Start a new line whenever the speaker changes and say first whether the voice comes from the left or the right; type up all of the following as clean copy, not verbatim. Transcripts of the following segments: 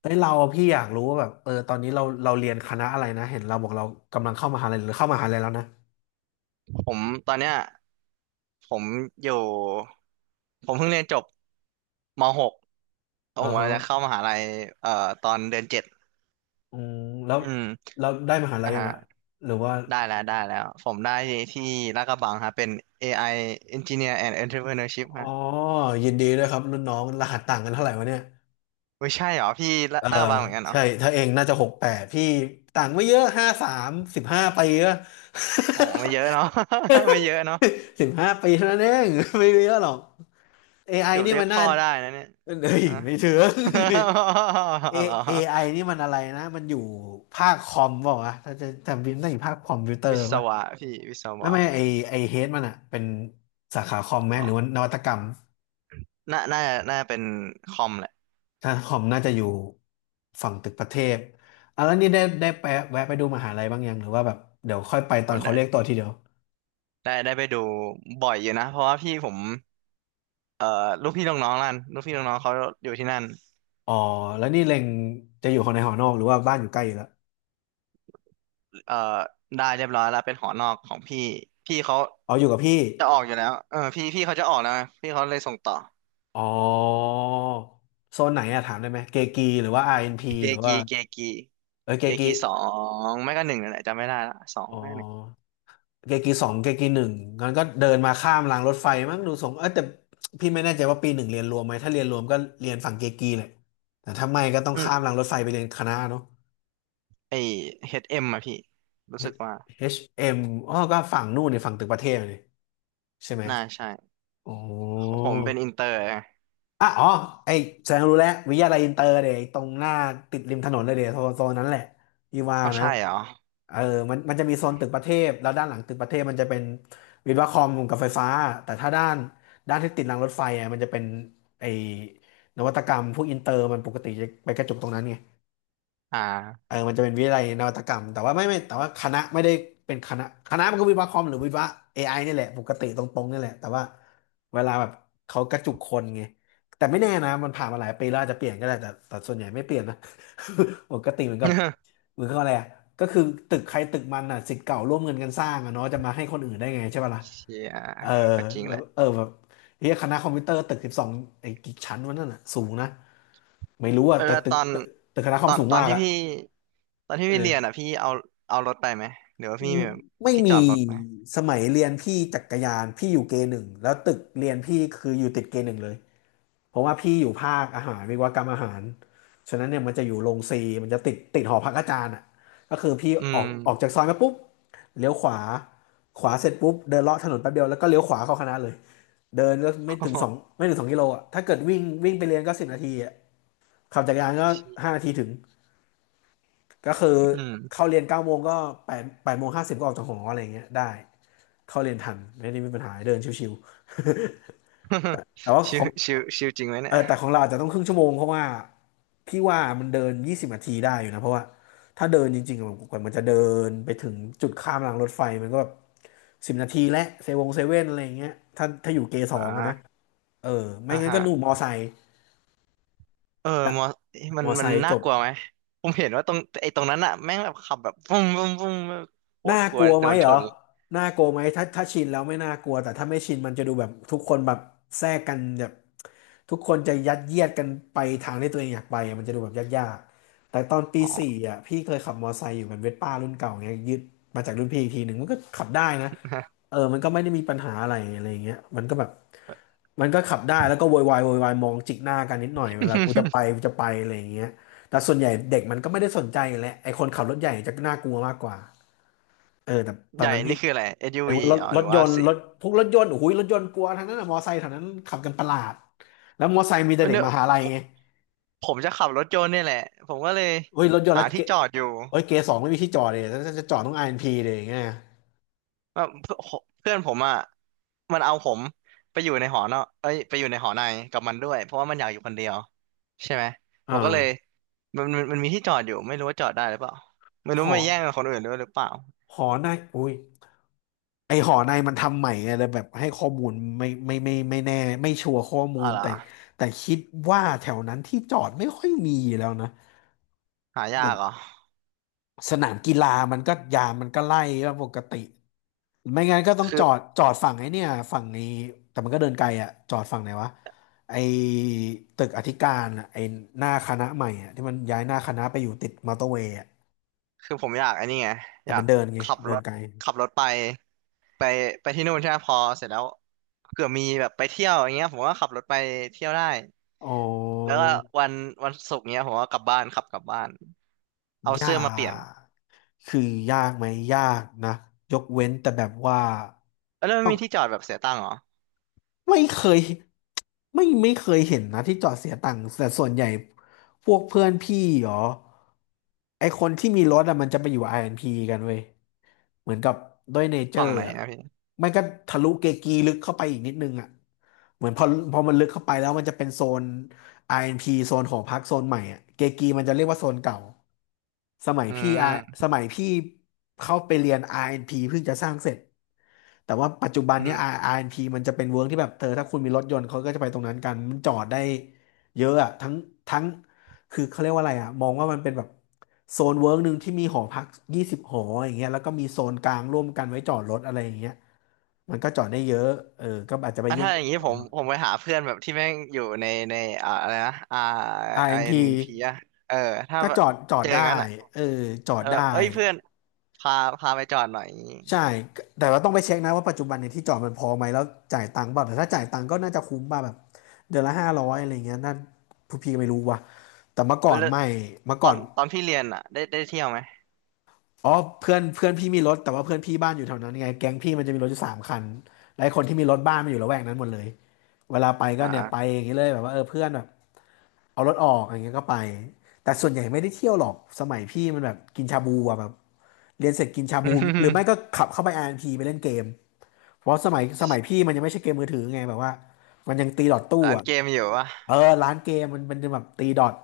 left: เฮ้ยเราพี่อยากรู้ว่าแบบตอนนี้เราเรียนคณะอะไรนะเห็นเราบอกเรากำลังเข้ามหาลัยหรือเข้ามหาลัยแล้วนะ
right: ผมตอนเนี้ยผมอยู่ผมเพิ่งเรียนจบม .6 แล้วผ
left: อ่า
right: มกำ
left: ฮะ
right: ลังจะเข้ามหาลัยเอ่อตอนเดือนเจ็ด
left: อืมแล้ว
right: อืม
left: แล้วได้มหาลัย
right: อ่า
left: ยัง
right: ฮะ
left: อะหรือว่า
right: ได้แล้วได้แล้วผมได้ที่ลาดกระบังฮะเป็น AI Engineer and Entrepreneurship
left: อ๋อ
right: ฮะ
left: ยินดีด้วยครับรุ่นน้องรหัสต่างกันเท่าไหร่วะเนี่ย
right: ไม่ใช่เหรอพี่
left: เออ
right: ลาดกระบังเหมือนกันเหรอ
left: ใช่ถ้าเองน่าจะหกแปดพี่ต่างไม่เยอะห้าสามสิบห้าปีอะ
right: อ๋อไม่เยอะเนาะ ไม่เยอะเนาะ
left: สิบห้าปีเท่านั้นเอง ไม่เยอะหรอก a อไอ
right: เกือบ
left: นี่
right: เรีย
left: มั
right: ก
left: นน่า
right: พ่อได้นะเนี่ย
left: เอ้ย
right: อ่ะ
left: ไม่เถือง เอ
right: เหรอ
left: AI นี่มันอะไรนะมันอยู่ภาคคอมเปล่าวะถ้าจะจำบินต้องอยู่ภาคคอมพิวเตอ
right: วิ
left: ร์
right: ศ
left: ป่ะ
right: วะพี่วิศ
left: แม่
right: วะ
left: ไม่ไอไอเฮดมันอะเป็นสาขาคอมไหม
right: อ๋
left: ห
right: อ
left: รือว่านวัตกรรม
right: น่าจะเป็นคอมแหล
left: ถ้าคอมน่าจะอยู่ฝั่งตึกประเทศอ่ะแล้วนี่ได้ไปแวะไปดูมหาลัยบ้างยังหรือว่าแบบเดี๋ยวค่อยไปตอนเขาเรียกตั
right: ะ
left: วทีเดียว
right: ได้ได้ไปดูบ่อยอยู่นะเพราะว่าพี่ผมเอ่อลูกพี่ลูกน้องนั่นลูกพี่ลูกน้องเขาอยู่ที่นั่น
left: อ๋อแล้วนี่เล็งจะอยู่คนในหอนอกหรือว่าบ้านอยู่ใกล้อยู่แล้ว
right: เอ่อได้เรียบร้อยแล้วเป็นหอนอกของพี่พี่เขา
left: อ๋ออยู่กับพี่
right: จะออกอยู่แล้วเออพี่เขาจะออกแล้วไงพี่เขาเลยส่งต่อ
left: อ๋อโซนไหนอะถามได้ไหมเกกีหรือว่าอาร์เอ็นพี
right: เก
left: หรือ
right: กี
left: ว่า
right: เกกี
left: เออเก
right: เก
left: กี
right: กีสองไม่ก็หนึ่งนั่นแหละจำไม่ได้ละสอง
left: อ๋อ
right: ไม่ก็หนึ่ง
left: เกกีสองเกกีหนึ่งงั้นก็เดินมาข้ามรางรถไฟมั้งดูทรงเออแต่พี่ไม่แน่ใจว่าปีหนึ่งเรียนรวมไหมถ้าเรียนรวมก็เรียนฝั่งเกกีแหละแต่ถ้าไม่ก็ต้อง
right: อื
left: ข้าม
right: ม
left: รางรถไฟไปเรียนคณะเนาะ
right: ไอเฮดเอ็มอะพี่รู้
left: H- m
right: สึกว่า
left: อชเอ็มอ๋อก็ฝั่งนู่นนี่ฝั่งตึกประเทศนี่ใช่ไหม
right: น่าใช่
left: อ๋อ
right: ของผมเป็นอินเตอร์ไง
left: อ่ะอ๋อไอแสดงรู้แล้ววิทยาลัยอินเตอร์เดี่ยไตรงหน้าติดริมถนนเลยเดี๋ยวโซนนั้นแหละพี่ว่า
right: อ๋อ
left: นะ
right: ใช่เหรอ
left: เออมันจะมีโซนตึกประเทศแล้วด้านหลังตึกประเทศมันจะเป็นวิศวะคอมกับไฟฟ้าแต่ถ้าด้านที่ติดรางรถไฟอ่ะมันจะเป็นไอนวัตกรรมพวกอินเตอร์มันปกติจะไปกระจุกตรงนั้นไง
right: อ่า
left: เออมันจะเป็นวิทยาลัยนวัตกรรม แต่ว่าไม่แต่ว่าคณะไม่ได้เป็นคณะคณะมันก็วิศวะคอมหรือวิศวะ AI นี่แหละ ปกติตรงๆนี่แหละ แต่ว่าเวลาแบบเขากระจุกคนไงแต่ไม่แน่นะ มันผ่านมาหลายปีแล้วอาจจะเปลี่ยนก็ได้แต่ส่วนใหญ่ไม่เปลี่ยนนะ ปกติเหมือนกับ เหมือนกับอะไรอะก็คือตึกใครตึกมันอ่ะศิษย์เก่าร่วมเงินกันสร้างอ่ะเนาะจะมาให้คนอื่นได้ไงใช่ป่ะล่ะ
right: เชีย
left: เออ
right: ก็จริง
left: แบ
right: แห
left: บ
right: ละ
left: เออแบบเฮียคณะคอมพิวเตอร์ตึกสิบสองไอ้กี่ชั้นวะนั่นอ่ะสูงนะไม่รู้
right: เอ
left: อ่ะ
right: อ
left: แต่
right: แล้ว
left: ตึ
right: ต
left: ก
right: อน
left: ตึกตึกคณะค
right: ต
left: อม
right: อน
left: สูง
right: ตอน
left: มาก
right: ที่
left: อ่ะ
right: พี่ตอนที่
left: เอ
right: พี่เรียนอ่ะ
left: อ
right: พี่เอารถไปไหมหรือว่าพี่มีแบบ
left: ไม่
right: ที่จอ
left: มี
right: ดรถไหม
left: สมัยเรียนพี่จักรยานพี่อยู่เกหนึ่งแล้วตึกเรียนพี่คืออยู่ติดเกหนึ่งเลยเพราะว่าพี่อยู่ภาคอาหารวิศวกรรมอาหารฉะนั้นเนี่ยมันจะอยู่โรงซีมันจะติดหอพักอาจารย์อ่ะก็คือพี่
right: อื
left: ออ
right: ม
left: กออกจากซอยมาปุ๊บเลี้ยวขวาเสร็จปุ๊บเดินเลาะถนนแป๊บเดียวแล้วก็เลี้ยวขวาเข้าคณะเลยเดินก็ ไม่
right: โอ้
left: ถึง
right: โห
left: สองไม่ถึงสองกิโลอ่ะถ้าเกิดวิ่งวิ่งไปเรียนก็สิบนาทีอ่ะขับจักรยานก็
right: ชิ
left: ห้านาทีถึงก็คือ
right: อืม
left: เข้าเรียนเก้าโมงก็แปดโมงห้าสิบก็ออกจากหออะไรอย่างเงี้ยได้ เข้าเรียนทันไม่ได้มีปัญหาเดินชิว ๆ แต่ว่าข
right: ชิ
left: อ
right: ว
left: ง
right: ชิวชิวจริงไหม
left: เอ
right: เนี่
left: อ
right: ย
left: แต่ของเราอาจจะต้องครึ่งชั่วโมงเพราะว่าพี่ว่ามันเดินยี่สิบนาทีได้อยู่นะเพราะว่าถ้าเดินจริงๆอะกว่ามันจะเดินไปถึงจุดข้ามรางรถไฟมันก็แบบสิบนาทีและเซเวงเซเว่นอะไรอย่างเงี้ยถ้าอยู่เกส
right: อ
left: องอะนะ
right: ่า
left: เออไม่
right: อ่า
left: งั้น
right: ฮะ
left: ก็นู่นมอไซค์
right: เออมอมั
left: ม
right: น
left: อไซ
right: มัน
left: ค์จ
right: น่า
left: บ
right: กลัวไหมผมเห็นว่าตรงไอ้ตรงนั้นอ่ะแม่งแบบขับแบบปุ้มปุ้มปุ้มแบบโค
left: น่า
right: ตรกลั
left: ก
right: ว
left: ลัว
right: โด
left: ไหม
right: น
left: เห
right: ช
left: รอ
right: น
left: น่ากลัวไหมถ้าชินแล้วไม่น่ากลัว แต่ถ้าไม่ชินมันจะดูแบบทุกคนแบบแทรกกันแบบทุกคนจะยัดเยียดกันไปทางที่ตัวเองอยากไปอะมันจะดูแบบยากๆแต่ตอนปี
right: อ๋อ
left: สี่อ่ะพี่เคยขับมอไซค์อยู่เป็นเวสป้ารุ่นเก่าไงยึดมาจากรุ่นพี่อีกทีหนึ่งมันก็ขับได้นะเออมันก็ไม่ได้มีปัญหาอะไรอะไรอย่างเงี้ยมันก็แบบมันก็ขับได้แล้วก็โวยวายมองจิกหน้ากันนิดหน่อยเวลากูจะไป กูจะไปอะไรอย่างเงี้ยแต่ส่วนใหญ่เด็กมันก็ไม่ได้สนใจอยู่แล้วไอ้คนขับรถใหญ่จะน่ากลัวมากกว่า เออแต่ตอ
right: ให
left: น
right: ญ่
left: นั้นพี่
right: นี่คืออะไรเอสยู
left: เรียก
right: วี
left: ว่ารถ
right: อ๋อ
left: ร
right: ห
left: ถ
right: รือ
left: ย
right: ว่า
left: นต์
right: สิ
left: รถพวกรถยนต์โอ้โหรถยนต์กลัวทั้งนั้นอะมอไซค์แถวนั้นขับกันประหลาดแล้วมอไซค์มีแต่เด็ก
right: เนี่ย
left: มหาลัย
right: ผม
left: ไง
right: ผมจะขับรถยนต์เนี่ยแหละผมก็เลย
left: เฮ้ยรถยนต์
right: หา
left: แล้วเก
right: ที่จอดอยู่
left: เฮ้ยเกสองไม่มีที่จอดเลยถ้าจะจอดต้องไอเอ็นพีเลยอย่างเงี้ย
right: ว่า เพื่อนเพื่อนผมอ่ะมันเอาผมไปอยู่ในหอนอกเอ้ยไปอยู่ในหอในกับมันด้วยเพราะว่ามันอยากอยู่คนเดียวใช่ไหมผ
left: อ่า
right: มก็เลยมันมีที่จอดอยู่ไม่รู้ว่าจอดได้หรือเปล่าไม่
left: ห
right: รู้
left: อ
right: ไปแย่งกับคนอื่นด้วยหรือเปล่า
left: หอในอุ้ยไอหอในมันทำใหม่ไงเลยแบบให้ข้อมูลไม่แน่ไม่ชัวร์ข้อมู
right: อะ
left: ล
right: ไร
left: แต่
right: อ
left: แต่คิดว่าแถวนั้นที่จอดไม่ค่อยมีแล้วนะ
right: หายากเหรอ
left: สนามกีฬามันก็ยามมันก็ไล่ว่าปกติไม่งั้นก็ต้อง
right: คื
left: จ
right: อ
left: อดจอดฝั่งไอ้เนี่ยฝั่งนี้แต่มันก็เดินไกลอะจอดฝั่งไหนวะไอ้ตึกอธิการอะไอ้หน้าคณะใหม่อะที่มันย้ายหน้าคณะไปอยู่ติดมอเตอร์เวย์อะ
right: คือผมอยากไอ้นี่ไง
left: แต่
right: อยา
left: มั
right: ก
left: นเดินไง
right: ขับ
left: เดิ
right: ร
left: น
right: ถ
left: ไกล
right: ขับรถไปไปที่นู่นใช่ไหมพอเสร็จแล้วเผื่อมีแบบไปเที่ยวอย่างเงี้ยผมก็ขับรถไปเที่ยวได้
left: อ๋อ
right: แล้วก็วันวันศุกร์เงี้ยผมก็กลับบ้านขับกลับบ้านเอา
left: ยา
right: เสื้อมาเปลี่ยน
left: กคือยากไหมยากนะยกเว้นแต่แบบว่า
right: เอ้ยแล้วมั
left: ต้
right: น
left: อง
right: มีที่จอดแบบเสียตังค์เหรอ
left: ไม่เคยไม่เคยเห็นนะที่จอดเสียตังค์แต่ส่วนใหญ่พวกเพื่อนพี่เหรอไอคนที่มีรถอะมันจะไปอยู่อาร์แอนด์พ p กันเว้ยเหมือนกับด้วยเนเจอ
right: ฝั่ง
left: ร์
right: ไหน
left: อะ
right: นะพี่
left: ไม่ก็ทะลุเกกีลึกเข้าไปอีกนิดนึงอะเหมือนพอมันลึกเข้าไปแล้วมันจะเป็นโซน RNP โซนของพรรคโซนใหม่อะเกกีมันจะเรียกว่าโซนเก่าสมัย
right: อื
left: พี่อา
right: ม
left: สมัยพี่เข้าไปเรียน RNP เอ็นพเพิ่งจะสร้างเสร็จแต่ว่าปัจจุบัน
right: อื
left: เนี้ย R-
right: ม
left: น n p มันจะเป็นเวิร์กที่แบบเธอถ้าคุณมีรถยนต์เขาก็จะไปตรงนั้นกันมันจอดได้เยอะอะทั้งคือเขาเรียกว่าอะไรอะมองว่ามันเป็นแบบโซนเวิร์กหนึ่งที่มีหอพัก20 หออย่างเงี้ยแล้วก็มีโซนกลางร่วมกันไว้จอดรถอะไรอย่างเงี้ยมันก็จอดได้เยอะเออก็อาจจะไป
right: อ่ะ
left: แย่
right: ถ้าอย่าง
left: ง
right: นี้
left: ๆจอ
right: ผ
left: ด
right: ม
left: หน่อย
right: ผมไปหาเพื่อนแบบที่แม่งอยู่ในอ่าอะไรนะอ่าไอเอ็
left: RNP
right: นพีอะเออถ้า
left: ก็
right: แบ
left: จ
right: บ
left: อดจอด
right: เจอ
left: ได้
right: งั้นอะ
left: เออจอด
right: แล้วแบ
left: ได้
right: บเอ้ยเพื่อนพาไปจอดหน่อยอย่างงี้
left: ใช่แต่เราต้องไปเช็คนะว่าปัจจุบันเนี่ยที่จอดมันพอไหมแล้วจ่ายตังค์เปล่าแต่ถ้าจ่ายตังค์ก็น่าจะคุ้มป่ะแบบเดือนละ500อะไรเงี้ยนั่นผู้พี่ก็ไม่รู้ว่ะแต่เมื่อก่
right: เว้
left: อ
right: ย
left: น
right: แล้ว
left: ไม่เมื่อ
right: ตอ
left: ก่อน
right: นตอนพี่เรียนอะได้เที่ยวไหม
left: อ๋อเพื่อนเพื่อนพี่มีรถแต่ว่าเพื่อนพี่บ้านอยู่แถวนั้นไงแก๊งพี่มันจะมีรถอยู่3 คันและไอ้คนที่มีรถบ้านมันอยู่ละแวกนั้นหมดเลยเวลาไปก็เนี่ยไป
right: อ่า
left: อย่างนี้เลยแบบว่าเออเพื่อนแบบเอารถออกอย่างเงี้ยก็ไปแต่ส่วนใหญ่ไม่ได้เที่ยวหรอกสมัยพี่มันแบบกินชาบูอะแบบ เรียนเสร็จกินชาบูหรือไม่ก็ขับเข้าไป r พีไปเล่นเกมเพราะสมัยพี่มันยังไม่ใช่เกมมือถือไงแบบว่ามันยังตีดอทตู้
right: ร้าน
left: อ่ะ
right: เกมอยู่วะ
left: เออร้านเกมมันจะแบบตีดอท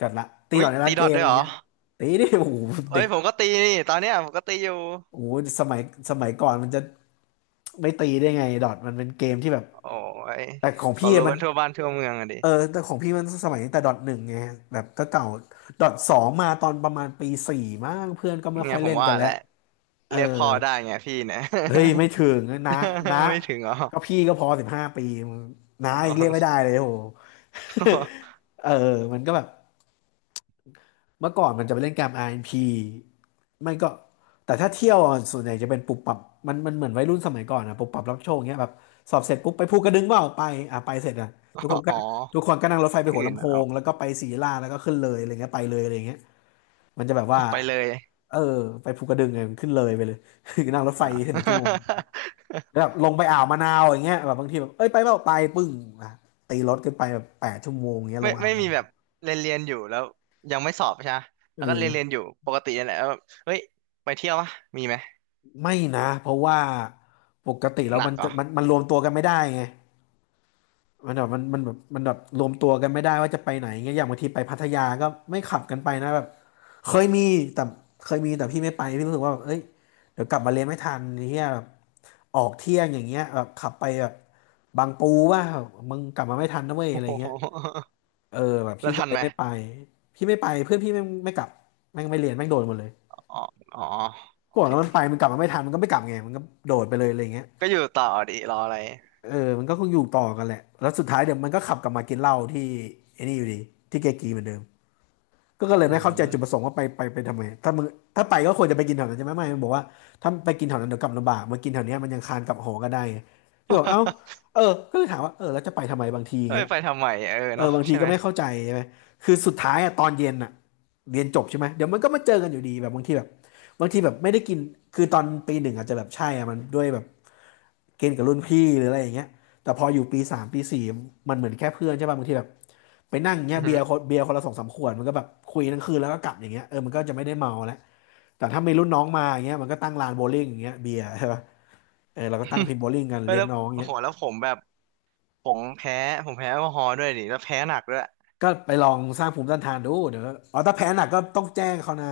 left: กันละตีด
right: อุ้
left: อ
right: ย
left: ทในร้า
right: ตี
left: น
right: ด
left: เก
right: อท
left: ม
right: ด้
left: อะ
right: วย
left: ไร
right: เหรอ
left: เงี้ยตีดิโอ้โห
right: เอ้
left: เด็
right: ย
left: ก
right: ผมก็ตีนี่ตอนเนี้ยผมก็ตีอยู่
left: โอ้โหสมัยสมัยก่อนมันจะไม่ตีได้ไงดอทมันเป็นเกมที่แบบ
right: โอ้ย
left: แต่ของ
right: เขา
left: พี่
right: รู้
left: อะมั
right: กั
left: น
right: นทั่วบ้านทั่วเมืองอะดิ
left: เออแต่ของพี่มันสมัยตั้งแต่ดอทหนึ่งไงแบบก็เก่าดอทสองมาตอนประมาณปีสี่มั้งเพื่อนก็ไม่
right: เนี่
left: ค่อ
right: ย
left: ย
right: ผ
left: เล่
right: ม
left: นกั
right: ว่า
left: นแล้
right: แห
left: ว
right: ละ
left: เออ
right: เรียกพ่อได้ไงพี่เนี่ย
left: เฮ้ยไม่ถึงนะนะ
right: ไม่ถึงเหรอ
left: ก็พี่ก็พอ15 ปีมึงนะ
right: อ๋
left: ยังเรียก
right: อ
left: ไม่ได้เลยโห เออมันก็แบบเมื่อก่อนมันจะไปเล่นการ r พ p ไม่ก็แต่ถ้าเที่ยวอ่ะส่วนใหญ่จะเป็นปุบปับมันเหมือนวัยรุ่นสมัยก่อนอะปุบปับรับโชคเงี้ยแบบสอบเสร็จปุ๊บไปภูกระดึงเปล่าไปอ่ะไปเสร็จอ่ะทุกคน ก็
right: อ๋อ
left: ทุกคนก็นั่งรถไฟไป
right: ที่
left: หัว
right: อื่น
left: ลำโพ
right: นะเนาะ
left: งแล้วก็ไปศรีลาแล้วก็ขึ้นเลยอะไรเงี้ยไปเลยอะไรเงี้ยมันจะแบบว่า
right: ไปเลย
left: เออไปภูกระดึงไงมันขึ้นเลยไปเลย นั่งรถไฟ
right: อ่
left: 11 ชั่วโมง
right: า
left: แบบ ลงไปอ่าวมะนาวอย่างเงี้ยแบบบางทีแบบเอ้ยไปเปล่าไปปึ้งอ่ะตีรถกันไปแบบ8 ชั่วโมงเงี้ยล
right: ไม่
left: งอ่าว
right: ไม่
left: มะ
right: มี
left: นา
right: แบ
left: ว
right: บเรียนอยู่แล้วยังไม่สอบใช่ไหม
left: เอ
right: แล้วก็เรียน
left: อ
right: อยู่ปกตินั่นแหละแล้วแบบเฮ้ยไปเที่ยววะมีไหม
left: ไม่นะเพราะว่าปกติแล้
right: ห
left: ว
right: นั
left: มั
right: ก
left: น
right: เหร
left: จะ
right: อ
left: มันรวมตัวกันไม่ได้ไงมันแบบมันมันแบบมันแบบรวมตัวกันไม่ได้ว่าจะไปไหนเงี้ยอย่างบางทีไปพัทยาก็ไม่ขับกันไปนะแบบเคยมีแต่เคยมีแต่พี่ไม่ไปพี่รู้สึกว่าแบบเอ้ยเดี๋ยวกลับมาเรียนไม่ทันเฮียแบบออกเที่ยงอย่างเงี้ยแบบขับไปแบบบางปูว่ามึงกลับมาไม่ทันนะเว้ยอะ
right: โอ้
left: ไร
right: โห
left: เงี้ย เออแบบ
right: แล้
left: พี่
right: ว
left: ก็
right: ทัน
left: เลย
right: ไหม
left: ไม่ไปพี่ไม่ไปเพื่อนพี่ไม่กลับแม่งไม่เรียนแม่งโดนหมดเลย
right: อ๋ออ๋อโอ
left: ก่อน
right: เค
left: แล้วมันไปมันกลับมาไม่ทันมันก็ไม่กลับไงมันก็โดดไปเลยอะไรเงี้ย
right: ก็อยู่ต่อดิรออะไร
left: เออมันก็คงอยู่ต่อกันแหละแล้วสุดท้ายเดี๋ยวมันก็ขับกลับมากินเหล้าที่ไอ้นี่อยู่ดีที่เกกีเหมือนเดิมก็เลย
right: อื
left: ไม่เข้าใจจุดประ
right: ม
left: สงค์ว่าไปทำไมถ้ามึงถ้าไปก็ควรจะไปกินแถวนั้นใช่ไหมไม่มันบอกว่าถ้าไปกินแถวนั้นเดี๋ยวกลับลำบากมากินแถวเนี้ยมันยังคานกลับหอก็ได้ไงก็บอกเอ้าเออก็เลยถามว่าเออแล้วจะไปทำไมบางทีอย่า
right: เอ้
left: ง
right: ย
left: เงี้ย
right: ไปทำไมเออ
left: เออ
right: เนาะ
left: บางที
right: ใช่ไห
left: ก็
right: ม
left: ไม่เข้าใจใช่ไหมคือสุดท้ายอะตอนเย็นอะเรียนจบใช่ไหมเดี๋ยวมันก็มาเจอกันอยู่ดีแบบบางทีแบบไม่ได้กินคือตอนปีหนึ่งอาจจะแบบใช่อะมันด้วยแบบเกณฑ์กับรุ่นพี่หรืออะไรอย่างเงี้ยแต่พออยู่ปีสามปีสี่มันเหมือนแค่เพื่อนใช่ป่ะบางทีแบบไปนั่งเงี้
right: อื
left: ย
right: อฮึ
left: เบียร์คนเบียร์คนละสองสามขวดมันก็แบบคุยทั้งคืนแล้วก็กลับอย่างเงี้ยเออมันก็จะไม่ได้เมาแล้วแต่ถ้ามีรุ่นน้องมาอย่างเงี้ยมันก็ตั้งลานโบว์ลิ่งอย่างเงี้ยเบียร์ใช่ป่ะเออเราก็ตั้งพิ นโบว์ลิ่งกัน
right: เอ้ย
left: เลี้ยง
right: แล้ว
left: น้อง
right: โอ้
left: เงี้
right: โห
left: ย
right: แล้วผมแบบผมแพ้ผมแพ้แอลกอฮอล์ด้วยดิแล้วแพ้หนักด้วย
left: ก็ไปลองสร้างภูมิต้านทานดูเดี๋ยวอ๋อถ้าแพ้หนักก็ต้องแจ้งเขานะ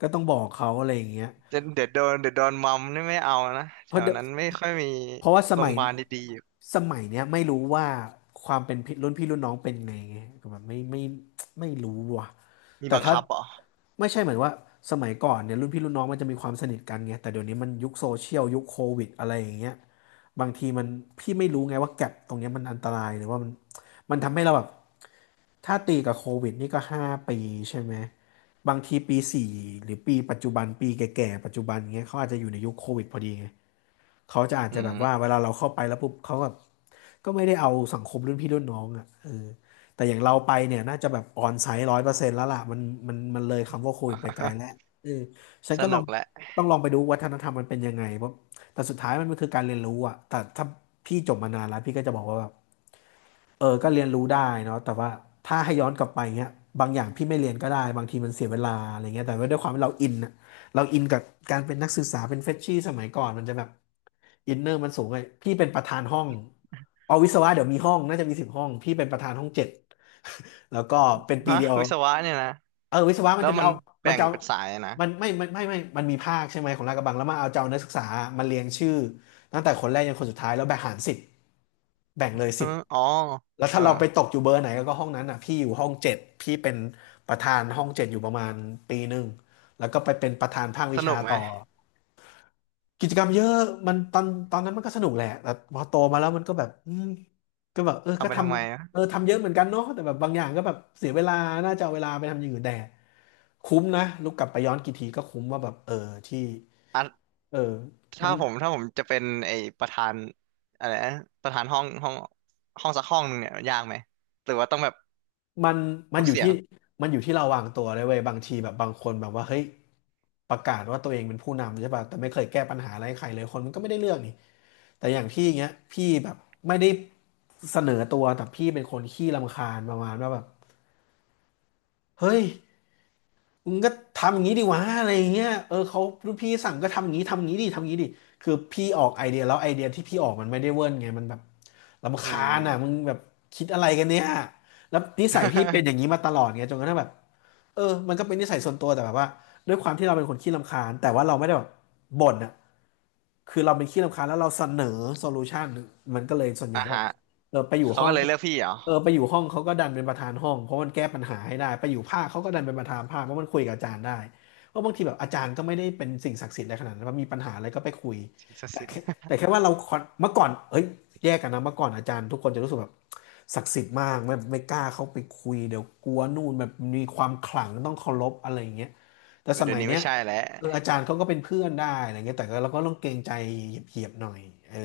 left: ก็ต้องบอกเขาอะไรอย่างเงี้ย
right: เดี๋ยวเดี๋ยวโดนเดี๋ยวโดนมัมนี่ไม่เอานะ
left: เพ
right: แถ
left: ราะ
right: ว
left: เดี๋ยว
right: นั้นไม่ค่อยมี
left: เพราะว่าส
right: โรง
left: มั
right: พ
left: ย
right: ยาบาลดีๆอยู่
left: สมัยเนี้ยไม่รู้ว่าความเป็นพี่รุ่นพี่รุ่นน้องเป็นไงไงก็แบบไม่รู้ว่ะ
right: มี
left: แต่
right: บัง
left: ถ้า
right: คับเหรอ
left: ไม่ใช่เหมือนว่าสมัยก่อนเนี่ยรุ่นพี่รุ่นน้องมันจะมีความสนิทกันไงแต่เดี๋ยวนี้มันยุคโซเชียลยุคโควิดอะไรอย่างเงี้ยบางทีมันพี่ไม่รู้ไงว่าแก็ปตรงเนี้ยมันอันตรายหรือว่ามันทำให้เราแบบ ถ้าตีกับโควิดนี่ก็5 ปีใช่ไหมบางทีปีสี่หรือปีปัจจุบันปีแก่ๆปัจจุบันเงี้ยเขาอาจจะอยู่ในยุคโควิดพอดีไงเขาจะอาจ
right: อื
left: จะแบบ
right: ม
left: ว่าเวลาเราเข้าไปแล้วปุ๊บเขาก็ไม่ได้เอาสังคมรุ่นพี่รุ่นน้องอ่ะเออแต่อย่างเราไปเนี่ยน่าจะแบบออนไซต์100%แล้วล่ะมันเลยคำว่าโควิดไปไกลแล้ว เออฉัน
right: ส
left: ก็ลอ
right: นุ
left: ง
right: กแหละ
left: ต้องลองไปดูวัฒนธรรมมันเป็นยังไงเพราะแต่สุดท้ายมันก็คือการเรียนรู้อ่ะแต่ถ้าพี่จบมานานแล้วพี่ก็จะบอกว่าแบบ เออก็เรียนรู้ได้เนาะแต่ว่าถ้าให้ย้อนกลับไปเงี้ยบางอย่างพี่ไม่เรียนก็ได้บางทีมันเสียเวลาอะไรเงี้ยแต่ว่าด้วยความที่เราอินอะเราอินกับการเป็นนักศึกษาเป็นเฟรชชี่สมัยก่อนมันจะแบบอินเนอร์มันสูงไงพี่เป็นประธานห้องเอาวิศวะเดี๋ยวมีห้องน่าจะมี10 ห้องพี่เป็นประธานห้องเจ็ด แล้วก็เป็นปี
right: ฮะ
left: เดียว
right: วิศวะเนี่ยนะ
left: เออวิศวะมั
right: แล้
left: น
right: ว
left: จะไม่
right: มัน
left: เอามั
right: แบ่
left: น
right: ง
left: จะเอา
right: เป็นสายนะ
left: มันไม่ไม่ไม่ไม่มันมีภาคใช่ไหมของลาดกระบังแล้วมาเอาจะเอานักศึกษามาเรียงชื่อตั้งแต่คนแรกยันคนสุดท้ายแล้วแบ่งหาร 10แบ่งเลยสิ
right: ฮะ
left: บ
right: อ๋อ
left: แล้ว
right: เอ
left: ถ้า
right: อ
left: เราไปตกอยู่เบอร์ไหนก็ห้องนั้นอ่ะพี่อยู่ห้องเจ็ดพี่เป็นประธานห้องเจ็ดอยู่ประมาณปีหนึ่งแล้วก็ไปเป็นประธานภาควิ
right: ส
left: ชา
right: นุกไหม
left: ต่อกิจกรรมเยอะมันตอนนั้นมันก็สนุกแหละแต่พอโตมาแล้วมันก็แบบอืมก็แบบเออ
right: ทำ
left: ก็
right: ไป
left: ท
right: ทำไม
left: ำ
right: อะ
left: เออทำเยอะเหมือนกันเนาะแต่แบบบางอย่างก็แบบเสียเวลาน่าจะเอาเวลาไปทำอย่างอื่นแต่คุ้มนะลูกกลับไปย้อนกี่ทีก็คุ้มว่าแบบเออที่
right: อ่ะ
left: เออมั
right: ถ้า
left: น
right: ผมถ้าผมจะเป็นไอ้ประธานอะไรนะประธานห้องสักห้องหนึ่งเนี่ยยากไหมหรือว่าต้องแบบ
left: มันมัน
right: ทุก
left: อยู่
right: เสีย
left: ที่
right: ง
left: มันอยู่ที่เราวางตัวเลยเว้ยบางทีแบบบางคนแบบว่าเฮ้ยประกาศว่าตัวเองเป็นผู้นำใช่ป่ะแต่ไม่เคยแก้ปัญหาอะไรให้ใครเลยคนมันก็ไม่ได้เรื่องนี่แต่อย่างพี่เงี้ยพี่แบบไม่ได้เสนอตัวแต่พี่เป็นคนขี้รำคาญประมาณว่าแบบเฮ้ย มึงก็ทำอย่างนี้ดีวะอะไรอย่างเงี้ยเออเขารุ่นพี่สั่งก็ทำอย่างนี้ทำอย่างนี้ดิคือพี่ออกไอเดียแล้วไอเดียที่พี่ออกมันไม่ได้เวิร์นไงมันแบบรำ
right: อื
left: คาญอ่ะมึง
right: ม
left: แบบคิดอะไรกันเนี่ยแล้วนิสัยพี่เป็นอย่างนี้มาตลอดไงจนกระทั่งแบบเออมันก็เป็นนิสัยส่วนตัวแต่แบบว่าด้วยความที่เราเป็นคนขี้รำคาญแต่ว่าเราไม่ได้แบบบ่นอ่ะ คือเราเป็นขี้รำคาญแล้วเราเสนอโซลูชันมันก็เลยส่วน ใหญ่
right: อ่ะ
left: ก็แบ
right: ฮะ
left: บเออไปอยู่
right: เขา
left: ห้อ
right: ก็
left: ง
right: เลยเลือกพี่เหรอ
left: เออไปอยู่ห้องเขาก็ดันเป็นประธานห้องเพราะมันแก้ปัญหาให้ได้ไปอยู่ภาคเขาก็ดันเป็นประธานภาคเพราะมันคุยกับอาจารย์ได้เพราะบางทีแบบอาจารย์ก็ไม่ได้เป็นสิ่งศักดิ์สิทธิ์อะไรขนาดนั้นว่ามีปัญหาอะไรก็ไปคุย
right: ทีส
left: แต่
right: สิทธิ์
left: แค่แต่แค่ว่าเราคอนเมื่อก่อนเอ้ยแยกกันนะเมื่อก่อนอาจารย์ทุกคนจะรู้สึกแบบศักดิ์สิทธิ์มากไม่กล้าเข้าไปคุยเดี๋ยวกลัวนู่นแบบมีความขลังต้องเคารพอะไรอย่างเงี้ยแต่ส
right: เดี๋ย
left: มั
right: ว
left: ย
right: นี้
left: เนี้
right: ไม่
left: ย
right: ใช่แล้ว
left: เอออาจารย์เขาก็เป็นเพื่อนได้อะไรเงี้ยแต่ก็เราก็ต้องเกรงใจเหยียบๆหน่อยเออ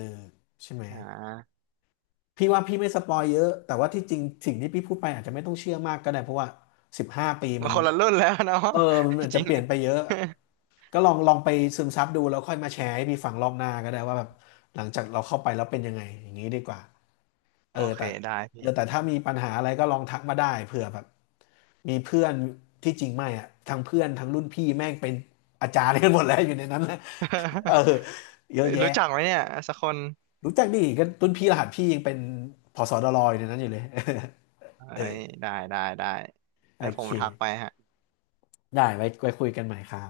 left: ใช่ไหม
right: อ่า
left: พี่ว่าพี่ไม่สปอยเยอะแต่ว่าที่จริงสิ่งที่พี่พูดไปอาจจะไม่ต้องเชื่อมากก็ได้เพราะว่า15 ปี
right: มั
left: มั
right: น
left: น
right: คนละรุ่นแล้วเนาะ
left: เออมันอา จ
right: จ
left: จะ
right: ริง
left: เปลี่ยนไปเยอะก็ลองไปซึมซับดูแล้วค่อยมาแชร์ให้พี่ฟังรอบหน้าก็ได้ว่าแบบหลังจากเราเข้าไปแล้วเป็นยังไงอย่างนี้ดีกว่า เอ
right: โอ
left: อ
right: เค
left: แต่
right: ได้
left: เอ
right: พี่
left: อแต่ถ้ามีปัญหาอะไรก็ลองทักมาได้เผื่อแบบมีเพื่อนที่จริงไม่อะทั้งเพื่อนทั้งรุ่นพี่แม่งเป็นอาจารย์กันหมดแล้วอยู่ในนั้นแะ เออ เย
right: เอ้
left: อะ
right: ย
left: แยะ
right: รู้จักไหมเนี่ยสักคน
left: รู้จักดิกันรุ่นพี่รหัสพี่ยังเป็นผสดรอยในนั้นอยู่เลย
right: เอ้
left: เออ
right: ยได้
left: โอ
right: ไว้ผ
left: เค
right: มทักไปฮะ
left: ได้ไว้คุยกันใหม่ครับ